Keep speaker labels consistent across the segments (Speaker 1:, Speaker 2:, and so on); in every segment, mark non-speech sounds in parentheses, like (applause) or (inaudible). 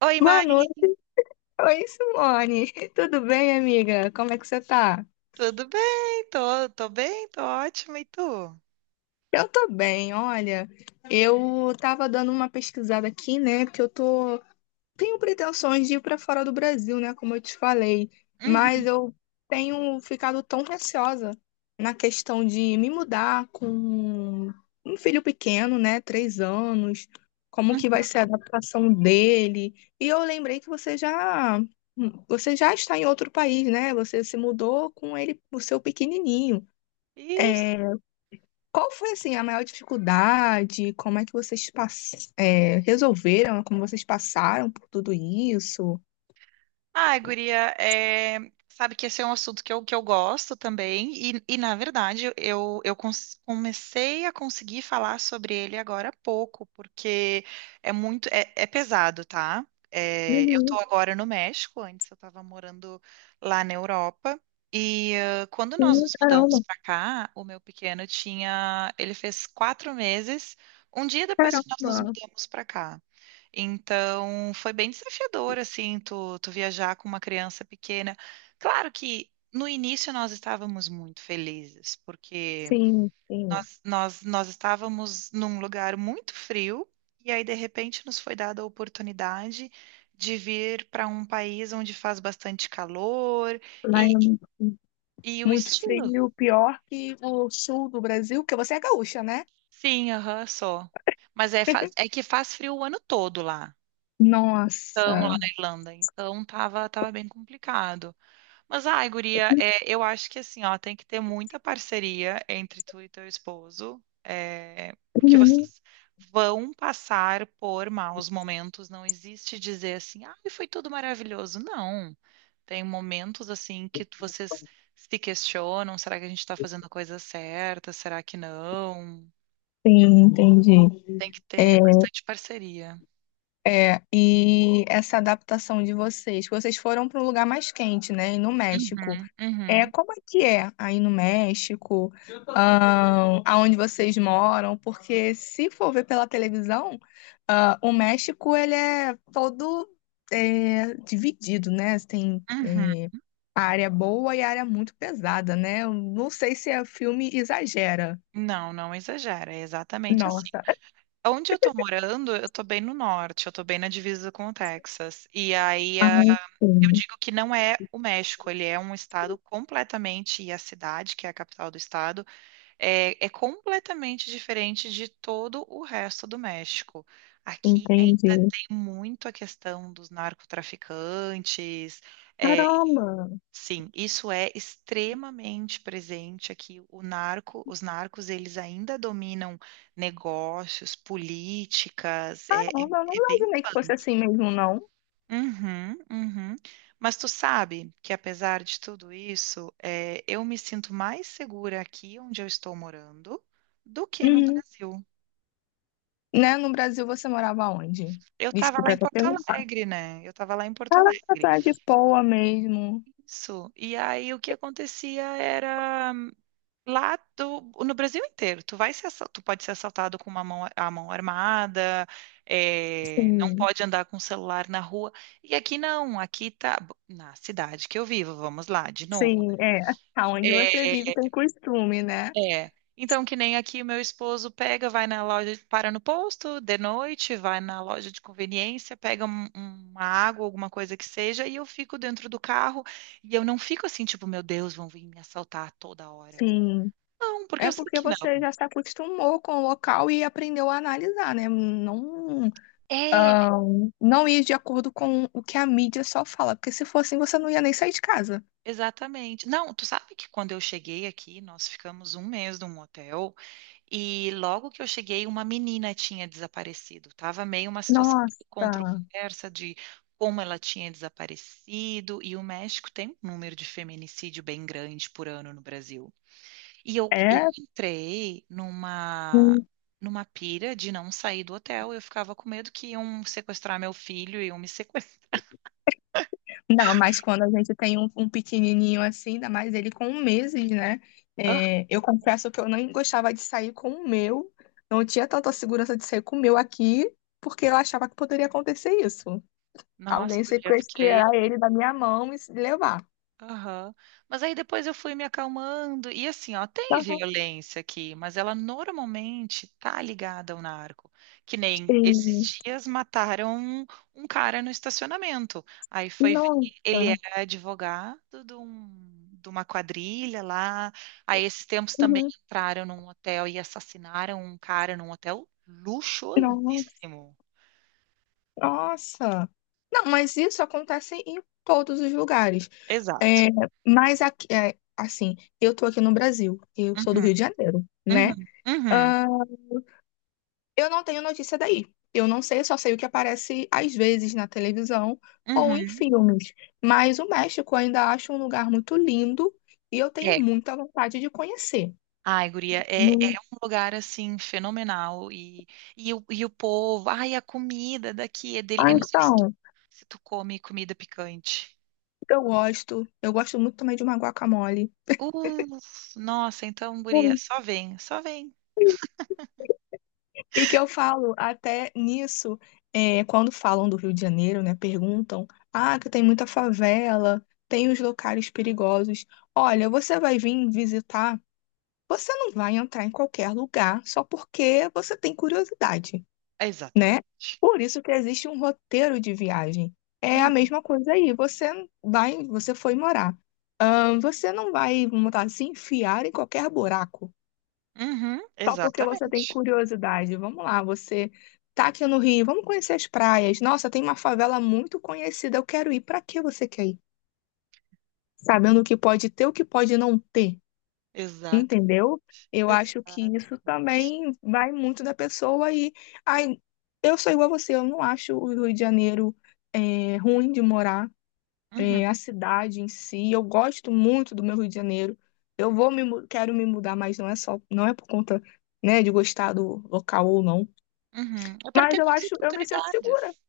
Speaker 1: Oi,
Speaker 2: Boa
Speaker 1: Mari,
Speaker 2: noite. Oi, Simone. (laughs) Tudo bem, amiga? Como é que você tá?
Speaker 1: tudo bem? Tô bem, tô ótima, e tu?
Speaker 2: Eu tô bem, olha. Eu tava dando uma pesquisada aqui, né? Porque eu tô tenho pretensões de ir para fora do Brasil, né, como eu te falei, mas
Speaker 1: Uhum.
Speaker 2: eu tenho ficado tão receosa na questão de me mudar com um filho pequeno, né, 3 anos, como que vai ser a adaptação dele. E eu lembrei que você já está em outro país, né? Você se mudou com ele, o seu pequenininho.
Speaker 1: Isso.
Speaker 2: É, qual foi assim a maior dificuldade? Como é que vocês resolveram? Como vocês passaram por tudo isso?
Speaker 1: Ah, guria, sabe que esse é um assunto que eu gosto também, na verdade comecei a conseguir falar sobre ele agora há pouco, porque é muito, é pesado, tá? Eu tô
Speaker 2: Uhum.
Speaker 1: agora no México, antes eu tava morando lá na Europa, e quando nós
Speaker 2: Sim,
Speaker 1: nos mudamos
Speaker 2: caramba,
Speaker 1: pra cá, o meu pequeno tinha, ele fez 4 meses, um dia depois que nós nos
Speaker 2: caramba.
Speaker 1: mudamos pra cá. Então, foi bem desafiador, assim, tu viajar com uma criança pequena. Claro que no início nós estávamos muito felizes, porque
Speaker 2: Sim, sim.
Speaker 1: nós estávamos num lugar muito frio, e aí, de repente, nos foi dada a oportunidade de vir para um país onde faz bastante calor
Speaker 2: Lá é
Speaker 1: e, e o
Speaker 2: muito
Speaker 1: estilo.
Speaker 2: frio, pior que o sul do Brasil, porque você é gaúcha, né?
Speaker 1: Sim, aham, só. Mas é que faz frio o ano todo lá. Então, lá
Speaker 2: Nossa.
Speaker 1: na Irlanda. Então, tava bem complicado. Mas, ai, guria, eu acho que assim, ó, tem que ter muita parceria entre tu e teu esposo, porque
Speaker 2: Uhum.
Speaker 1: vocês vão passar por maus momentos. Não existe dizer assim, ai, foi tudo maravilhoso. Não. Tem momentos assim que vocês se questionam, será que a gente tá fazendo a coisa certa? Será que não?
Speaker 2: Sim, entendi.
Speaker 1: Tem que ter
Speaker 2: É,
Speaker 1: bastante parceria.
Speaker 2: e essa adaptação de vocês, que vocês foram para um lugar mais quente, né, e no México.
Speaker 1: Uhum,
Speaker 2: É,
Speaker 1: uhum,
Speaker 2: como é que é aí no México, aonde vocês moram? Porque se for ver pela televisão, ah, o México ele é todo é, dividido, né? Tem
Speaker 1: uhum.
Speaker 2: área boa e área muito pesada, né? Eu não sei se o filme exagera.
Speaker 1: Não, não exagera, é exatamente assim.
Speaker 2: Nossa.
Speaker 1: Onde eu tô morando, eu tô bem no norte, eu tô bem na divisa com o Texas. E aí,
Speaker 2: Ah,
Speaker 1: eu
Speaker 2: sim,
Speaker 1: digo que não é o México, ele é um estado completamente, e a cidade, que é a capital do estado, é completamente diferente de todo o resto do México. Aqui ainda
Speaker 2: entendi.
Speaker 1: tem muito a questão dos narcotraficantes, eh,
Speaker 2: Caramba!
Speaker 1: sim, isso é extremamente presente aqui. O narco, os narcos, eles ainda dominam negócios, políticas,
Speaker 2: Não, eu não
Speaker 1: é bem
Speaker 2: imaginei que fosse
Speaker 1: punk.
Speaker 2: assim mesmo, não.
Speaker 1: Uhum, uhum. Mas tu sabe que apesar de tudo isso, eu me sinto mais segura aqui onde eu estou morando do que no
Speaker 2: Uhum.
Speaker 1: Brasil.
Speaker 2: Né? No Brasil você morava onde?
Speaker 1: Eu estava lá
Speaker 2: Desculpa
Speaker 1: em
Speaker 2: até
Speaker 1: Porto
Speaker 2: perguntar.
Speaker 1: Alegre, né? Eu estava lá em Porto
Speaker 2: Ela
Speaker 1: Alegre.
Speaker 2: na de Poa mesmo.
Speaker 1: Isso. E aí o que acontecia era, no Brasil inteiro, tu vai ser, tu pode ser assaltado com uma mão, a mão armada, não
Speaker 2: Sim,
Speaker 1: pode andar com o celular na rua. E aqui não, aqui na cidade que eu vivo, vamos lá, de novo,
Speaker 2: sim,
Speaker 1: né?
Speaker 2: é. Aonde você vive tem costume, né?
Speaker 1: É, é. Então, que nem aqui o meu esposo pega, vai na loja, para no posto de noite, vai na loja de conveniência, pega uma água, alguma coisa que seja, e eu fico dentro do carro e eu não fico assim, tipo, meu Deus, vão vir me assaltar toda hora.
Speaker 2: Sim.
Speaker 1: Não, porque
Speaker 2: É
Speaker 1: eu sei
Speaker 2: porque
Speaker 1: que
Speaker 2: você
Speaker 1: não.
Speaker 2: já se acostumou com o local e aprendeu a analisar, né? Não,
Speaker 1: É,
Speaker 2: ah, não ir de acordo com o que a mídia só fala, porque se fosse assim, você não ia nem sair de casa.
Speaker 1: exatamente. Não, tu sabe que quando eu cheguei aqui, nós ficamos um mês num hotel e logo que eu cheguei, uma menina tinha desaparecido. Tava meio uma situação
Speaker 2: Nossa,
Speaker 1: controversa de como ela tinha desaparecido e o México tem um número de feminicídio bem grande por ano no Brasil. E eu
Speaker 2: é.
Speaker 1: entrei numa numa pira de não sair do hotel. Eu ficava com medo que iam sequestrar meu filho e iam me sequestrar.
Speaker 2: Não, mas quando a gente tem um pequenininho assim, ainda mais ele com meses, né? É, eu
Speaker 1: (laughs)
Speaker 2: confesso que eu não gostava de sair com o meu, não tinha tanta segurança de sair com o meu aqui, porque eu achava que poderia acontecer isso.
Speaker 1: Nossa,
Speaker 2: Alguém
Speaker 1: guria, eu fiquei.
Speaker 2: sequestrar ele da minha mão e se levar.
Speaker 1: Aham. Mas aí depois eu fui me acalmando. E assim, ó, tem
Speaker 2: Ah,
Speaker 1: violência aqui, mas ela normalmente tá ligada ao narco. Que nem
Speaker 2: sim.
Speaker 1: esses dias mataram um cara no estacionamento. Aí foi ver, ele
Speaker 2: Nossa.
Speaker 1: era advogado de uma quadrilha lá. Aí esses tempos também
Speaker 2: Uhum.
Speaker 1: entraram num hotel e assassinaram um cara num hotel
Speaker 2: Nossa,
Speaker 1: luxuosíssimo.
Speaker 2: nossa. Não, mas isso acontece em todos os lugares.
Speaker 1: Exato.
Speaker 2: É, mas aqui, é, assim, eu tô aqui no Brasil, eu sou do
Speaker 1: Uhum,
Speaker 2: Rio de Janeiro, né?
Speaker 1: uhum, uhum,
Speaker 2: Ah, eu não tenho notícia daí. Eu não sei, eu só sei o que aparece às vezes na televisão ou em
Speaker 1: uhum.
Speaker 2: filmes. Mas o México eu ainda acho um lugar muito lindo e eu tenho
Speaker 1: É,
Speaker 2: muita vontade de conhecer.
Speaker 1: ai, guria, é
Speaker 2: Hum,
Speaker 1: um lugar, assim, fenomenal, e o povo, ai, a comida daqui é dele,
Speaker 2: Ah,
Speaker 1: eu não sei se tu,
Speaker 2: então,
Speaker 1: se tu come comida picante.
Speaker 2: eu gosto. Eu gosto muito também de uma guacamole.
Speaker 1: Uh, nossa, então, guria,
Speaker 2: Hum.
Speaker 1: só vem, só vem.
Speaker 2: E que eu falo até nisso, é, quando falam do Rio de Janeiro, né? Perguntam, ah, que tem muita favela, tem os locais perigosos. Olha, você vai vir visitar. Você não vai entrar em qualquer lugar só porque você tem curiosidade, né?
Speaker 1: Exatamente.
Speaker 2: Por isso que existe um roteiro de viagem. É a
Speaker 1: Hum,
Speaker 2: mesma coisa aí. Você vai, você foi morar. Você não vai, vamos botar, se enfiar em qualquer buraco
Speaker 1: Uhum,
Speaker 2: só porque você tem
Speaker 1: exatamente.
Speaker 2: curiosidade. Vamos lá, você tá aqui no Rio, vamos conhecer as praias. Nossa, tem uma favela muito conhecida, eu quero ir. Para que você quer ir? Sabendo o que pode ter, o que pode não ter.
Speaker 1: Exato,
Speaker 2: Entendeu? Eu acho que isso
Speaker 1: exatamente.
Speaker 2: também vai muito da pessoa e ai, eu sou igual a você, eu não acho o Rio de Janeiro é, ruim de morar,
Speaker 1: Uhum,
Speaker 2: é, a cidade em si, eu gosto muito do meu Rio de Janeiro. Eu vou me mu- quero me mudar, mas não é só, não é por conta, né, de gostar do local ou não.
Speaker 1: uhum. É para ter
Speaker 2: Mas eu
Speaker 1: mais
Speaker 2: acho, eu me sinto segura,
Speaker 1: oportunidades.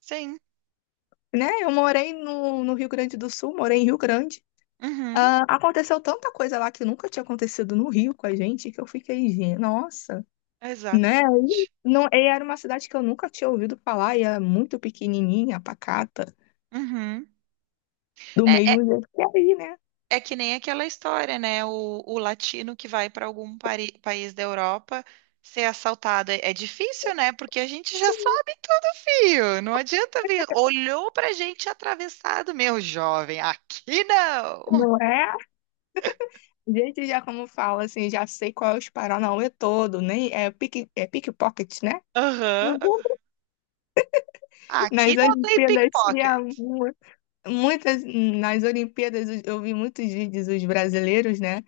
Speaker 1: Sim.
Speaker 2: né? Eu morei no Rio Grande do Sul, morei em Rio Grande.
Speaker 1: Uhum,
Speaker 2: Ah, aconteceu tanta coisa lá que nunca tinha acontecido no Rio com a gente que eu fiquei, nossa." Né? E
Speaker 1: exatamente.
Speaker 2: não, e era uma cidade que eu nunca tinha ouvido falar, e era muito pequenininha, pacata,
Speaker 1: Uhum.
Speaker 2: do
Speaker 1: É,
Speaker 2: mesmo jeito que é aí, né?
Speaker 1: é que nem aquela história, né? O latino que vai para algum país da Europa ser assaltado. É difícil, né? Porque a gente já
Speaker 2: Sim,
Speaker 1: sabe tudo, fio. Não adianta vir. Olhou pra gente atravessado, meu jovem. Aqui não.
Speaker 2: não é? Gente já como fala, assim, já sei qual é os Paranauê todo, nem é pique, é pickpocket, né?
Speaker 1: Aham.
Speaker 2: Não vou- (laughs)
Speaker 1: Aqui
Speaker 2: Nas
Speaker 1: não tem
Speaker 2: Olimpíadas tinha
Speaker 1: pickpocket.
Speaker 2: mu- muitas, nas Olimpíadas eu vi muitos vídeos dos brasileiros, né,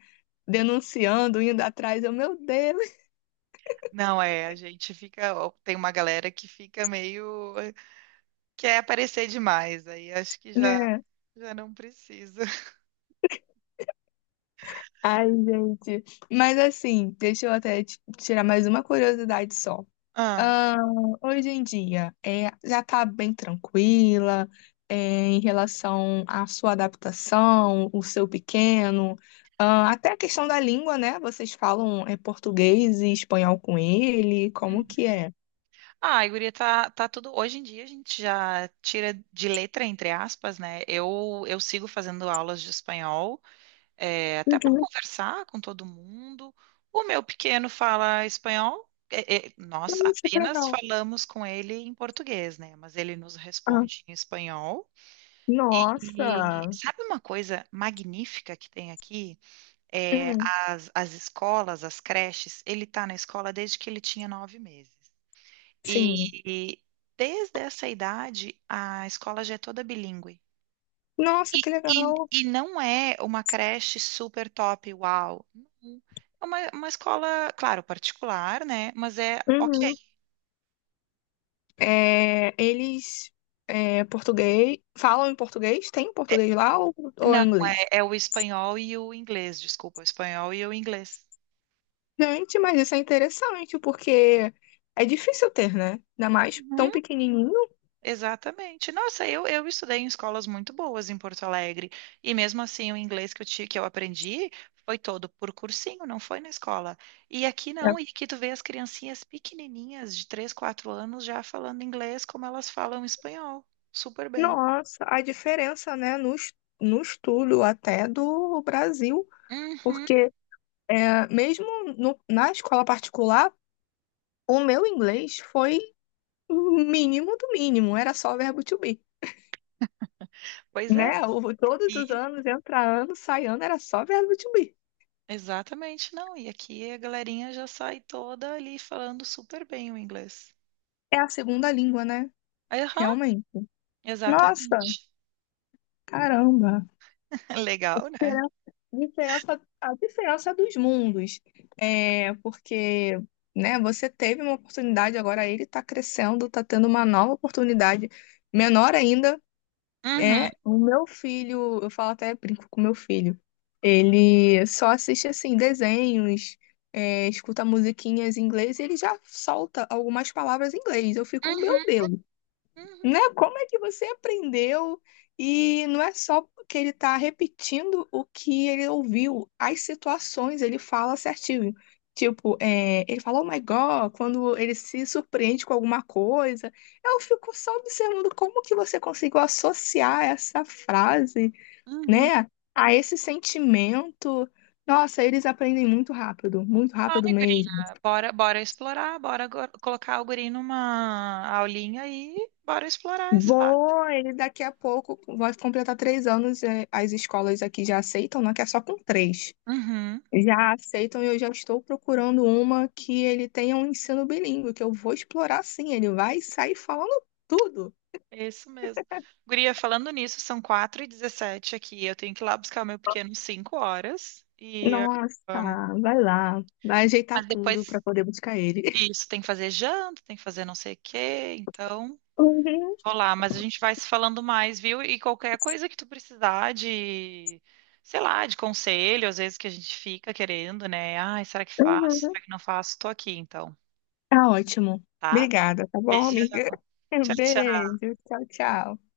Speaker 2: denunciando, indo atrás, eu, meu Deus,
Speaker 1: Não é, a gente fica. Ó, tem uma galera que fica meio. Quer aparecer demais. Aí acho que
Speaker 2: (laughs)
Speaker 1: já,
Speaker 2: né?
Speaker 1: já não precisa. (laughs)
Speaker 2: Ai, gente. Mas assim, deixa eu até tirar mais uma curiosidade só.
Speaker 1: Ah.
Speaker 2: Ah, hoje em dia é, já está bem tranquila é, em relação à sua adaptação, o seu pequeno, ah, até a questão da língua, né? Vocês falam é, português e espanhol com ele, como que é?
Speaker 1: Ah, a guria tá tudo. Hoje em dia a gente já tira de letra, entre aspas, né? Eu sigo fazendo aulas de espanhol, até para
Speaker 2: Uhum.
Speaker 1: conversar com todo mundo. O meu pequeno fala espanhol, nós
Speaker 2: Nossa, que
Speaker 1: apenas
Speaker 2: legal.
Speaker 1: falamos com ele em português, né? Mas ele nos
Speaker 2: Ah,
Speaker 1: responde em espanhol.
Speaker 2: nossa.
Speaker 1: E sabe uma coisa magnífica que tem aqui?
Speaker 2: Uhum,
Speaker 1: As, as escolas, as creches, ele tá na escola desde que ele tinha 9 meses. E,
Speaker 2: sim.
Speaker 1: e desde essa idade, a escola já é toda bilíngue.
Speaker 2: Nossa, que
Speaker 1: E, e,
Speaker 2: legal.
Speaker 1: e não é uma creche super top, uau. Não. É uma escola, claro, particular, né? Mas é ok.
Speaker 2: Uhum. É, eles é, português, falam em português? Tem
Speaker 1: É-
Speaker 2: português lá ou
Speaker 1: não,
Speaker 2: em inglês?
Speaker 1: é o espanhol e o inglês, desculpa, o espanhol e o inglês.
Speaker 2: Gente, mas isso é interessante, porque é difícil ter, né? Ainda mais tão pequenininho.
Speaker 1: Exatamente. Nossa, eu estudei em escolas muito boas em Porto Alegre. E mesmo assim, o inglês que eu aprendi foi todo por cursinho, não foi na escola. E aqui
Speaker 2: É.
Speaker 1: não, e aqui tu vê as criancinhas pequenininhas de 3 4 anos já falando inglês como elas falam espanhol. Super bem.
Speaker 2: Nossa, a diferença, né, no estudo até do Brasil,
Speaker 1: Uhum.
Speaker 2: porque é, mesmo na escola particular, o meu inglês foi o mínimo do mínimo, era só verbo to be,
Speaker 1: Pois é.
Speaker 2: né? Todos os
Speaker 1: E,
Speaker 2: anos, entra ano, sai ano, era só verbo to be.
Speaker 1: exatamente, não. E aqui a galerinha já sai toda ali falando super bem o inglês.
Speaker 2: É a segunda língua, né?
Speaker 1: Aham,
Speaker 2: Realmente. Nossa,
Speaker 1: exatamente.
Speaker 2: caramba.
Speaker 1: (laughs) Legal, né?
Speaker 2: Diferença, a diferença dos mundos. É, porque, né, você teve uma oportunidade, agora ele está crescendo, está tendo uma nova oportunidade. Menor ainda
Speaker 1: Uhum,
Speaker 2: é o meu filho, eu falo até brinco com meu filho. Ele só assiste assim desenhos, é, escuta musiquinhas em inglês e ele já solta algumas palavras em inglês. Eu fico, meu
Speaker 1: uhum,
Speaker 2: Deus,
Speaker 1: uhum,
Speaker 2: né? Como é que você aprendeu? E não é só que ele está repetindo o que ele ouviu, as situações ele fala certinho. Tipo, é, ele fala, oh my God, quando ele se surpreende com alguma coisa. Eu fico só observando como que você conseguiu associar essa frase,
Speaker 1: uhum.
Speaker 2: né, a esse sentimento. Nossa, eles aprendem muito rápido
Speaker 1: Ai,
Speaker 2: mesmo.
Speaker 1: guria, bora explorar, colocar o guri numa aulinha e bora explorar esse lado.
Speaker 2: Vou, ele daqui a pouco vai completar 3 anos. As escolas aqui já aceitam, não é que é só com três.
Speaker 1: Uhum,
Speaker 2: Já aceitam e eu já estou procurando uma que ele tenha um ensino bilíngue, que eu vou explorar sim. Ele vai sair falando tudo.
Speaker 1: é isso mesmo. Guria, falando nisso, são 4:17 aqui, eu tenho que ir lá buscar o meu pequeno 5 horas, e,
Speaker 2: Nossa, vai lá, vai ajeitar
Speaker 1: mas
Speaker 2: tudo para
Speaker 1: depois,
Speaker 2: poder buscar ele. (laughs)
Speaker 1: isso, tem que fazer janta, tem que fazer não sei o quê, então...
Speaker 2: Uhum,
Speaker 1: Olá, mas a gente vai se falando mais, viu? E qualquer coisa que tu precisar de, sei lá, de conselho, às vezes que a gente fica querendo, né? Ai, será que faço?
Speaker 2: uhum.
Speaker 1: Será que não faço? Tô aqui, então,
Speaker 2: Tá ótimo.
Speaker 1: tá?
Speaker 2: Obrigada, tá bom,
Speaker 1: Beijão.
Speaker 2: amiga? (laughs)
Speaker 1: Tchau, tchau.
Speaker 2: Beijo, tchau, tchau.